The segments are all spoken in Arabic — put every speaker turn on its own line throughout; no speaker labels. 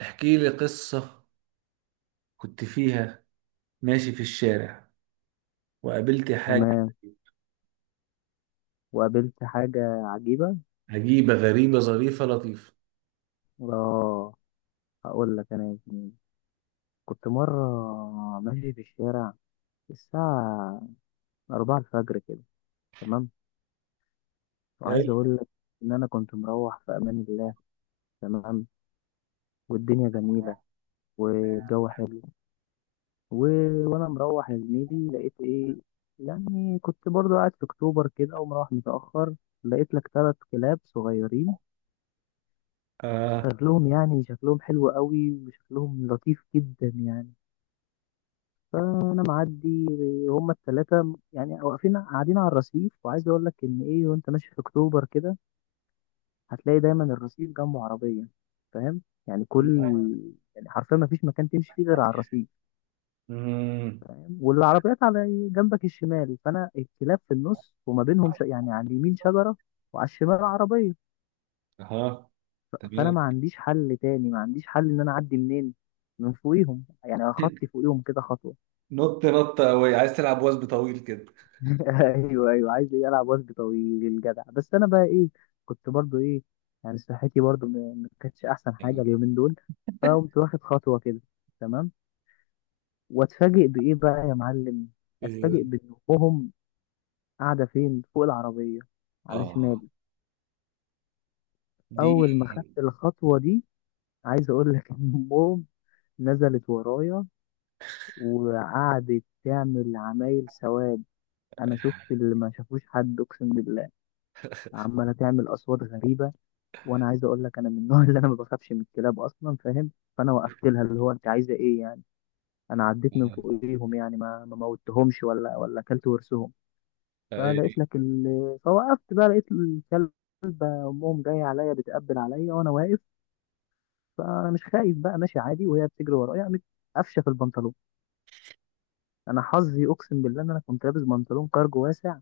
احكي لي قصة كنت فيها ماشي في الشارع وقابلت حاجة
تمام. وقابلت حاجة عجيبة.
عجيبة غريبة ظريفة لطيفة.
اه، هقول لك انا يا زميلي، كنت مرة ماشي في الشارع الساعة أربعة الفجر كده. تمام، وعايز
حلو.
أقول لك إن أنا كنت مروح في أمان الله. تمام، والدنيا جميلة والجو حلو و... وأنا مروح يا زميلي لقيت إيه، يعني كنت برضو قاعد في أكتوبر كده ومروح متأخر. لقيت لك ثلاث كلاب صغيرين،
آه.
شكلهم يعني شكلهم حلو قوي وشكلهم لطيف جدا يعني. فانا معدي، هما التلاتة يعني واقفين قاعدين على الرصيف. وعايز اقول لك ان ايه، وانت ماشي في اكتوبر كده هتلاقي دايما الرصيف جنبه عربية، فاهم؟ يعني كل، يعني حرفيا ما فيش مكان تمشي فيه غير على الرصيف.
مم.
والعربيات على جنبك الشمال، فانا الكلاب في النص وما بينهم يعني على اليمين شجرة وعلى الشمال عربية.
أها.
فانا
تمام.
ما عنديش حل تاني، ما عنديش حل ان انا اعدي منين من فوقيهم، يعني اخطي فوقيهم كده خطوة.
نط نط قوي، عايز تلعب وثب طويل كده؟
ايوه ايوه عايز ايه العب وجه طويل الجدع، بس انا بقى ايه، كنت برضو ايه، يعني صحتي برضو ما كانتش احسن حاجه
يعني
اليومين دول. فقمت واخد خطوه كده، تمام، واتفاجئ بايه بقى يا معلم،
إيه ده؟
اتفاجئ بان امهم قاعده فين، فوق العربيه على
آه
شمالي.
دي.
اول ما خدت الخطوه دي، عايز اقول لك ان امهم نزلت ورايا وقعدت تعمل عمايل سواد، انا شفت اللي ما شافوش حد اقسم بالله. عماله تعمل اصوات غريبه، وانا عايز اقول لك انا من النوع اللي انا ما بخافش من الكلاب اصلا، فاهم؟ فانا وقفت لها اللي هو انت عايزه ايه يعني، انا عديت من فوقيهم يعني ما موتهمش ولا اكلت ورثهم.
أي.
فلقيت لك ال... فوقفت بقى لقيت الكلب، امهم جايه عليا، بتقبل عليا وانا واقف. فانا مش خايف بقى، ماشي عادي وهي بتجري ورايا، قامت قفشه في البنطلون. انا حظي اقسم بالله ان انا كنت لابس بنطلون كارجو واسع،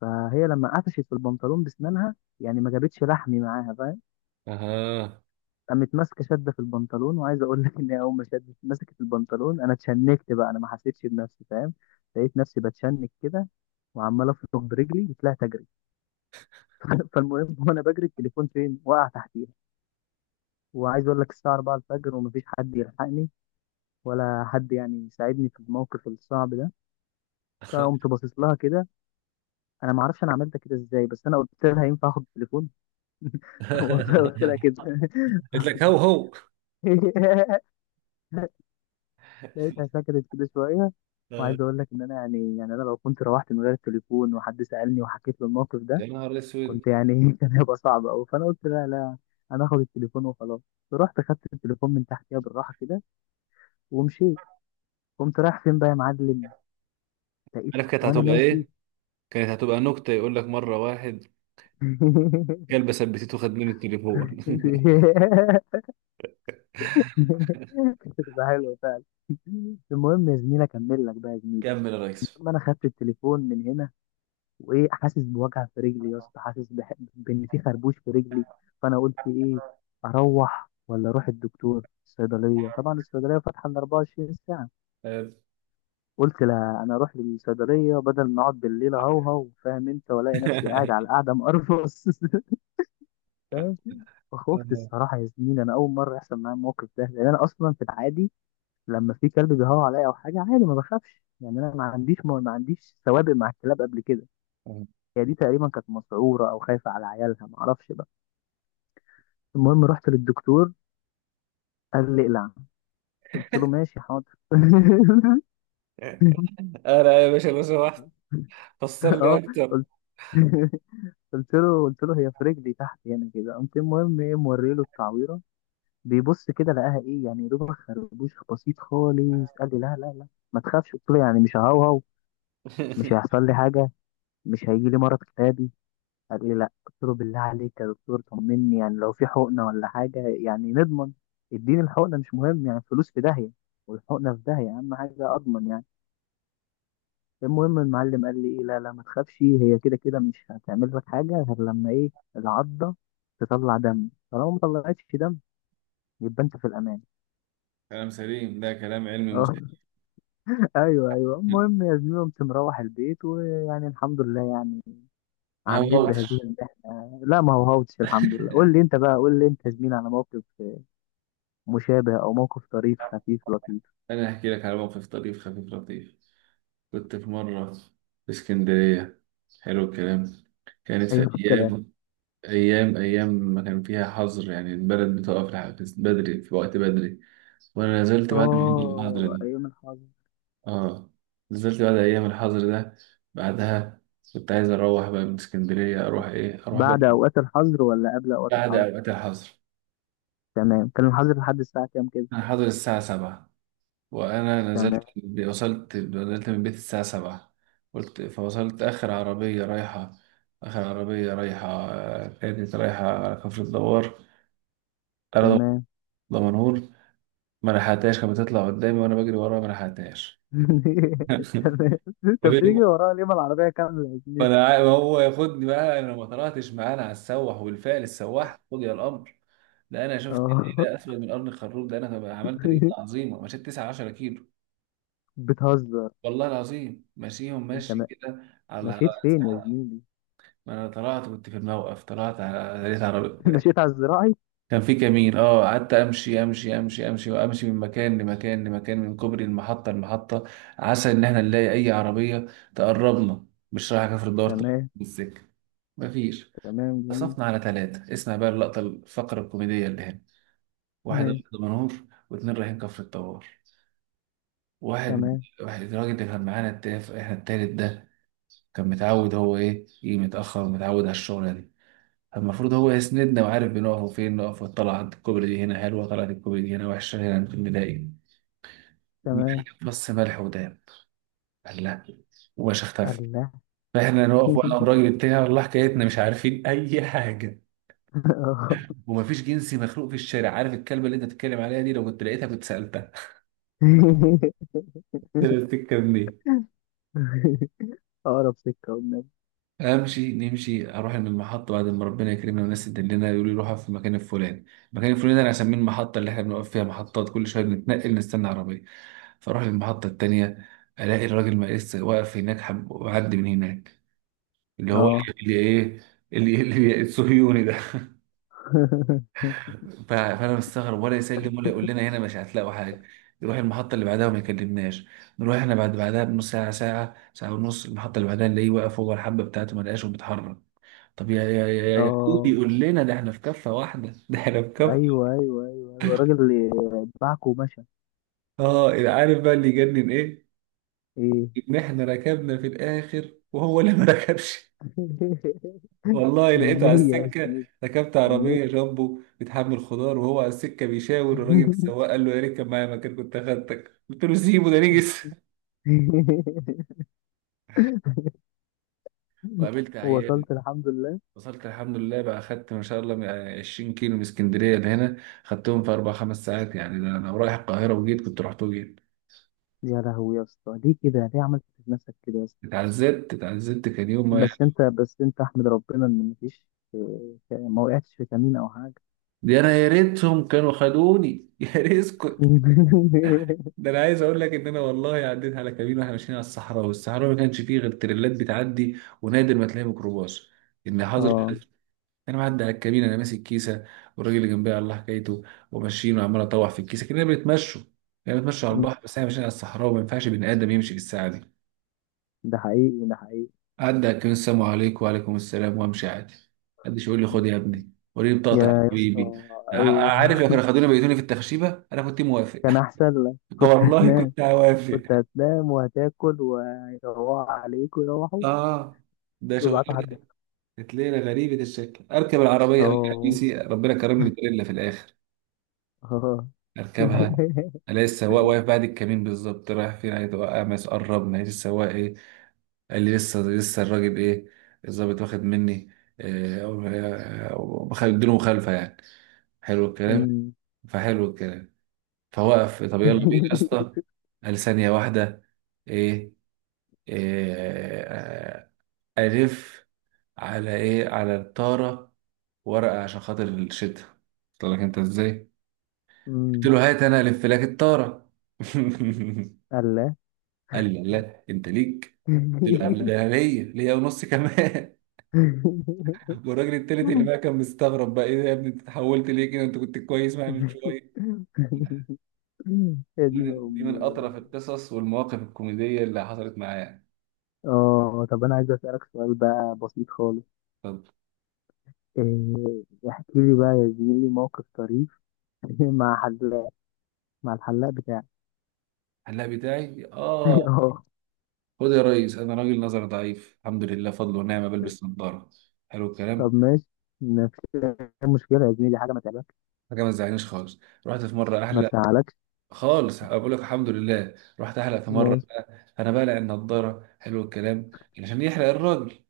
فهي لما قفشت في البنطلون بسنانها يعني ما جابتش لحمي معاها، فاهم؟
أها.
قامت ماسكه شده في البنطلون. وعايز اقول لك ان هي اول ما شدت مسكت البنطلون انا اتشنكت بقى، انا ما حسيتش بنفسي، فاهم؟ لقيت نفسي بتشنك كده وعمال افرك برجلي وطلعت اجري. فالمهم، وانا بجري التليفون فين؟ وقع تحتيها. وعايز اقول لك الساعه 4 الفجر ومفيش حد يلحقني ولا حد يعني يساعدني في الموقف الصعب ده. فقمت باصص لها كده، انا ما اعرفش انا عملت كده ازاي، بس انا قلت لها ينفع اخد التليفون؟ والله قلت لها كده.
قلت لك هو هو.
لقيتها سكتت كده شوية.
آه.
وعايز أقول لك إن أنا يعني أنا لو كنت روحت من غير التليفون وحد سألني وحكيت له الموقف
يا
ده،
نهار اسود،
كنت يعني كان هيبقى صعب أوي. فأنا قلت لا لا، أنا آخد التليفون وخلاص. رحت خدت التليفون من تحتيها بالراحة كده ومشيت. قمت رايح فين بقى يا معلم، لقيت
عارف كانت
وأنا
هتبقى
ماشي.
ايه؟ كانت هتبقى نكتة، يقول لك مرة واحد كلب ثبتته خد منه التليفون.
كانت هتبقى حلوة فعلا. المهم يا زميلي أكمل لك بقى يا زميلي،
كمل يا ريس.
المهم أنا خدت التليفون من هنا، وايه حاسس بوجع في رجلي يا اسطى، حاسس بان في خربوش في رجلي. فانا قلت ايه، اروح ولا اروح الدكتور؟ الصيدليه طبعا، الصيدليه فاتحه ال 24 ساعه.
آه.
قلت لا انا اروح للصيدليه بدل ما اقعد بالليل اهوهو، فاهم انت، والاقي نفسي قاعد على القعده مقرفص. فاهم؟ فخفت الصراحه يا زميلي، انا اول مره يحصل معايا الموقف ده، لان انا اصلا في العادي لما في كلب بيهوى عليا او حاجه عادي ما بخافش يعني، انا ما عنديش سوابق مع الكلاب قبل كده. هي دي تقريبا كانت مسعوره او خايفه على عيالها، ما اعرفش بقى. المهم رحت للدكتور، قال لي اقلع، قلت له ماشي حاضر.
أنا يا باشا لو سمحت فسر لي
اه،
أكتر.
قلت، قلت له هي في رجلي تحت هنا كده. قمت المهم ايه، موري له التعويره، بيبص كده لقاها ايه يعني، يا دوبك خربوش بسيط خالص. قال لي لا لا لا ما تخافش. قلت له يعني مش ههوهو، مش هيحصل لي حاجه، مش هيجي لي مرض كتابي؟ قال لي لا. قلت له بالله عليك يا دكتور طمني، يعني لو في حقنه ولا حاجه يعني نضمن، اديني الحقنه، مش مهم يعني الفلوس في داهيه والحقنه في داهيه، اهم حاجه اضمن يعني. المهم المعلم قال لي ايه، لا لا ما تخافش، هي كده كده مش هتعمل لك حاجه غير لما ايه، العضه تطلع دم. طالما ما طلعتش دم يبقى انت في الامان.
كلام سليم، ده كلام علمي
اه،
مصحح.
ايوه ايوه. المهم يا زميلي، قمت مروح البيت، ويعني الحمد لله يعني
ما
عديت بهذه
هوتش.
المحنه، لا ما هو هوتش الحمد لله. قول لي انت بقى، قول لي انت يا زميلي على موقف مشابه أو موقف طريف خفيف لطيف.
انا هحكي لك على موقف طريف خفيف لطيف. كنت في مره في اسكندريه. حلو الكلام. كانت في
حلو الكلام.
ايام ايام ما كان فيها حظر، يعني البلد بتقف لحد بدري، في وقت بدري، وانا نزلت بعد الحظر
آه،
ده.
أيام الحظر.
اه، نزلت بعد ايام الحظر ده، بعدها كنت عايز اروح بقى من اسكندريه، اروح ايه اروح بقى.
بعد أوقات الحظر ولا قبل أوقات
بعد
الحظر؟
اوقات الحظر،
تمام، كان الحظر لحد الساعة كام كده؟
انا حاضر الساعه 7 وانا نزلت،
تمام.
وصلت، نزلت من بيت الساعه 7، قلت فوصلت اخر عربيه رايحه، اخر عربيه رايحه آه، كانت رايحه على كفر الدوار. انا
تمام.
دمنهور، ما لحقتهاش، كانت بتطلع قدامي وانا بجري وراها ما لحقتهاش.
تمام. أنت بتيجي
قابلت،
ورايا ليه، ما العربية كاملة يا زميلي؟
ما هو ياخدني بقى، انا ما طلعتش معانا على السواح والفعل السواح قضي الامر. ده انا شفت ايه،
آه.
ده اسود من قرن الخروف، ده انا عملت رياضه عظيمه، مشيت 9 10 كيلو
بتهزر.
والله العظيم، ماشيهم
أنت
ماشي
ما...
كده على.
مشيت فين يا زميلي؟
ما انا طلعت كنت في الموقف، طلعت على لقيت عربية،
مشيت على الزراعي.
كان في كمين. اه قعدت امشي امشي امشي امشي وامشي، من مكان لمكان لمكان، من كوبري المحطه، المحطه، عسى ان احنا نلاقي اي عربيه تقربنا، مش رايح كفر الدار طبعا
تمام.
بالسكه. مفيش.
تمام، جميل.
صفنا على ثلاثة، اسمع بقى اللقطة الفقرة الكوميدية اللي هنا، واحد
ماشي.
أبيض منور واتنين رايحين كفر الطوار. واحد
تمام.
واحد الراجل اللي كان معانا التاف، احنا التالت ده كان متعود، هو ايه، يجي متأخر ومتعود على الشغلة دي، فالمفروض هو يسندنا وعارف بنقف فين نقف، وطلع عند الكوبري دي هنا حلوة، طلعت الكوبري دي هنا وحشة، هنا ممكن نلاقي.
تمام.
بص، ملح وداب، قال لا، وباش اختفى.
الله.
فاحنا نقف، وانا والراجل بتاعي والله حكايتنا مش عارفين اي حاجة،
آه.
ومفيش جنسي مخلوق في الشارع، عارف الكلمه اللي انت بتتكلم عليها دي، لو كنت لقيتها كنت سالتها، طلعت الكلام دي.
أقرب سكة والنبي.
امشي نمشي، اروح من المحطه بعد ما ربنا يكرمنا والناس تدلنا، يقولوا لي روحها في المكان الفلاني. المكان الفلاني ده انا اسميه المحطه، اللي احنا بنقف فيها محطات كل شويه بنتنقل نستنى عربيه. فاروح المحطه التانيه، الاقي الراجل ما لسه واقف هناك، حب وعدي من هناك، اللي هو
اه.
اللي ايه، اللي ايه؟ اللي الصهيوني ده. فانا مستغرب، ولا يسلم ولا يقول لنا هنا مش هتلاقوا حاجه، يروح المحطه اللي بعدها وما يكلمناش، نروح احنا بعد بعدها بنص ساعه، ساعه، ساعه ونص، المحطه اللي بعدها نلاقيه واقف، هو الحبه بتاعته ما لقاش وبيتحرك. طب يا إيه
اه،
بيقول لنا ده، احنا في كفه واحده، ده احنا في كفه.
ايوه ايوه ايوه ايوه، الراجل اللي اتبعك ومشى.
اه، عارف بقى اللي يجنن ايه؟
ايه؟
ان احنا ركبنا في الاخر، وهو اللي ما ركبش، والله لقيته على
النية يا
السكه،
سيدي.
ركبت عربيه
النية.
جامبو بتحمل خضار، وهو على السكه بيشاور الراجل السواق، قال له يا ريت كان معايا مكان كنت اخدتك، قلت له سيبه ده نجس. وقابلت عيال،
وصلت الحمد لله.
وصلت الحمد لله بقى، خدت ما شاء الله من 20 كيلو من اسكندريه لهنا، خدتهم في اربع خمس ساعات يعني، ده انا رايح القاهره وجيت، كنت رحت وجيت.
يا لهوي يا اسطى، ليه كده، ليه عملت في نفسك كده يا اسطى؟
اتعذبت، اتعذبت، كان يوم ما.
بس انت، بس انت احمد ربنا ان مفيش، ما وقعتش في كمين او حاجة.
دي انا يا ريتهم كانوا خدوني، يا ريت اسكت. ده انا عايز اقول لك ان انا والله عديت على كمين، واحنا ماشيين على الصحراء، والصحراء ما كانش فيه غير تريلات بتعدي، ونادر ما تلاقي ميكروباص. ان حاضر،
اه،
انا معدي على الكمين انا ماسك كيسه، والراجل اللي جنبي على الله حكايته، وماشيين وعمال اطوح في الكيسه، كنا بنتمشوا، كنا بنتمشوا على البحر، بس احنا ماشيين على الصحراء، وما ينفعش بني ادم يمشي بالساعه دي.
ده حقيقي، ده حقيقي.
عدى على الكمين، السلام عليكم وعليكم السلام، وامشي عادي، محدش يقول لي خد يا ابني وريني بطاقتك يا
يا يا
حبيبي.
اسطى. ايوه،
عارف، يا كانوا خدوني بيتوني في التخشيبه انا كنت موافق،
كان احسن لك، كنت
والله
هناك
كنت هوافق.
كنت هتنام وهتاكل، ويروحوا عليك ويروحوا
اه ده
ويبعتوا
شغلانه.
حد.
كانت ليله غريبه الشكل، اركب العربيه بقى
اه.
حديثي ربنا كرمني بالليله في الاخر،
اه.
اركبها. أنا لسه السواق واقف بعد الكمين بالظبط، رايح فين، عايز اوقع مس، قربنا لقيت السواق ايه، قال لي لسه، لسه الراجل ايه الظابط واخد مني إيه، اديله مخالفه يعني. حلو الكلام،
أمم.
فحلو الكلام، فوقف. طب يلا بينا يا اسطى. قال ثانيه واحده ايه, إيه آه، الف، على ايه؟ على الطاره ورقه عشان خاطر الشتا. قلت لك انت ازاي، قلت
أمم.
له هات انا الف لك الطاره.
الله.
قال لي لا انت ليك. قلت له ده ليا، ليا ونص كمان. والراجل التالت اللي بقى كان مستغرب، بقى ايه ده يا ابني، انت اتحولت ليه كده، انت كنت كويس معايا من شويه. دي
يا دين
من دي
امي
من
يا جدع.
اطرف القصص والمواقف الكوميديه اللي حصلت معايا.
اه، طب انا عايز اسالك سؤال بقى بسيط خالص.
طب
إيه، احكي لي بقى يا زميلي موقف طريف مع حلاق، مع الحلاق بتاعك.
هلا بتاعي، اه،
اه،
خد يا ريس، انا راجل نظر ضعيف الحمد لله فضل ونعمه، بلبس نظاره. حلو الكلام.
طب ماشي. مفيش مشكله يا زميلي، حاجه ما تعملهاش.
حاجه ما تزعلنيش خالص، رحت في مره
ما
احلق،
تزعلكش.
خالص بقول لك الحمد لله، رحت احلق في مره،
ماشي.
انا بقلع النضاره. حلو الكلام. عشان يحلق الراجل،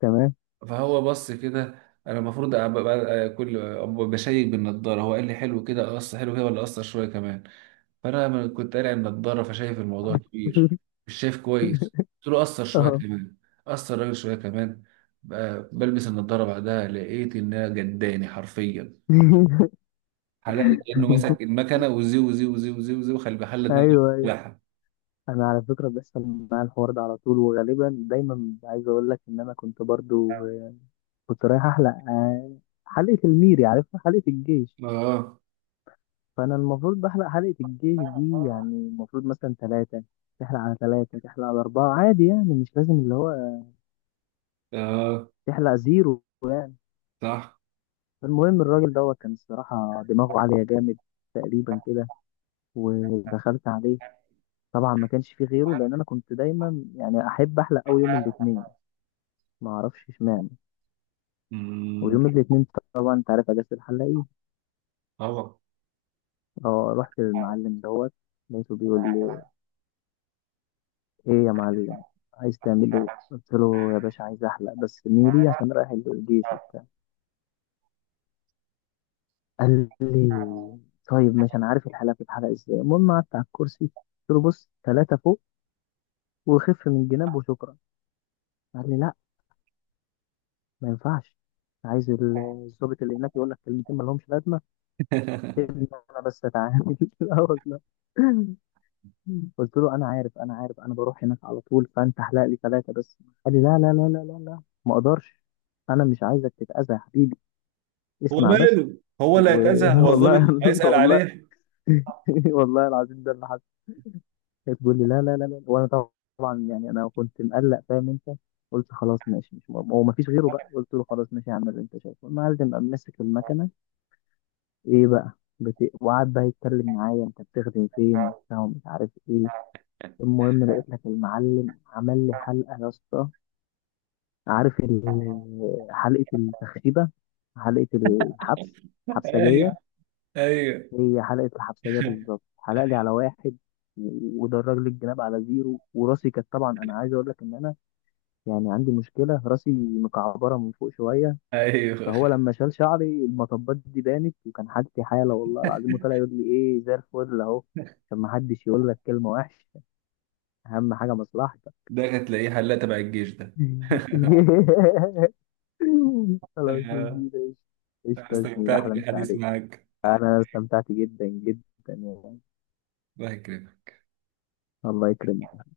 تمام.
فهو بص كده، انا المفروض كل أبقى بشيك بالنضاره، هو قال لي حلو كده قص، حلو كده ولا قصر شويه كمان، فانا لما كنت قارع النضاره، فشايف الموضوع كبير، مش شايف كويس، قلت له قصر شويه
اه.
كمان، قصر الراجل شويه كمان، بقى بلبس النضاره بعدها لقيت انها جداني حرفيا، حلقلي كانه ماسك المكنه، وزي وخلي بحل دماغي
ايوه ايوه،
بتاعها.
انا على فكره بيحصل معايا الحوار ده على طول، وغالبا دايما عايز اقول لك ان انا كنت برضو آه، كنت رايح احلق آه، حلقه الميري، عارفها حلقه الجيش.
اه،
فانا المفروض بحلق حلقه الجيش دي، يعني المفروض مثلا ثلاثه، تحلق على ثلاثه تحلق على اربعه عادي يعني، مش لازم اللي هو
اه،
تحلق زيرو يعني.
صح.
فالمهم الراجل دوت كان الصراحه دماغه عاليه جامد تقريبا كده. ودخلت عليه، طبعا ما كانش فيه غيره، لان انا كنت دايما يعني احب احلق قوي يوم الاثنين، ما اعرفش اشمعنى،
امم.
ويوم الاثنين طبعا انت عارف اجازه الحلاقين.
طبعا.
اه، رحت للمعلم دوت، لقيته بيقول لي ايه يا معلم، عايز تعمل ايه؟ قلت له يا باشا عايز احلق بس ميري عشان رايح الجيش وبتاع. قال لي طيب ماشي، انا عارف الحلاقه بتتحلق ازاي. المهم قعدت على الكرسي، قلت له بص، ثلاثه فوق وخف من الجناب وشكرا. قال لي لا، ما ينفعش، عايز الظابط اللي هناك يقول لك كلمتين ما لهمش لازمه، سيبني انا بس اتعامل. لا والله، قلت له انا عارف انا عارف، انا بروح هناك على طول، فانت احلق لي ثلاثه بس. قال لي لا لا لا لا لا لا ما اقدرش، انا مش عايزك تتاذى يا حبيبي،
هو
اسمع بس.
ماله، هو اللي هيتأذى، هو الضابط
والله.
هيسأل
والله.
عليه.
والله العظيم ده اللي حصل. هي تقول لي لا لا لا لا وانا طبعا يعني انا كنت مقلق، فاهم انت؟ قلت خلاص ماشي، مش هو ما فيش غيره بقى. قلت له خلاص ماشي هعمل اللي انت شايفه. المعلم قام مسك المكنه، ايه بقى، وقعد بقى يتكلم معايا انت بتخدم فين وبتاع ومش عارف ايه. المهم لقيت لك المعلم عمل لي حلقه يا اسطى، عارف حلقه التخريبه، حلقه الحبس، حبسجيه.
ايوه ايوه
هي حلقه الحبسجيه بالظبط، حلق لي على واحد ودرج لي الجناب على زيرو. وراسي كانت طبعا، انا عايز اقول لك ان انا يعني عندي مشكله، راسي مكعبره من فوق شويه.
ايوه
فهو لما شال شعري المطبات دي بانت، وكان حالتي حاله والله العظيم. وطلع يقول لي ايه، زي الفل اهو، عشان ما حدش يقول لك كلمه وحشه، اهم حاجه مصلحتك.
ده هتلاقيه حلاق تبع الجيش ده.
خلاص يا
آه،
زميلي.
أنا
قشطة يا زميلي،
استمتعت
أحلى مسا
بالحديث
عليك.
معاك.
أنا استمتعت جدا جدا يعني.
الله يكرمك.
الله يكرمك.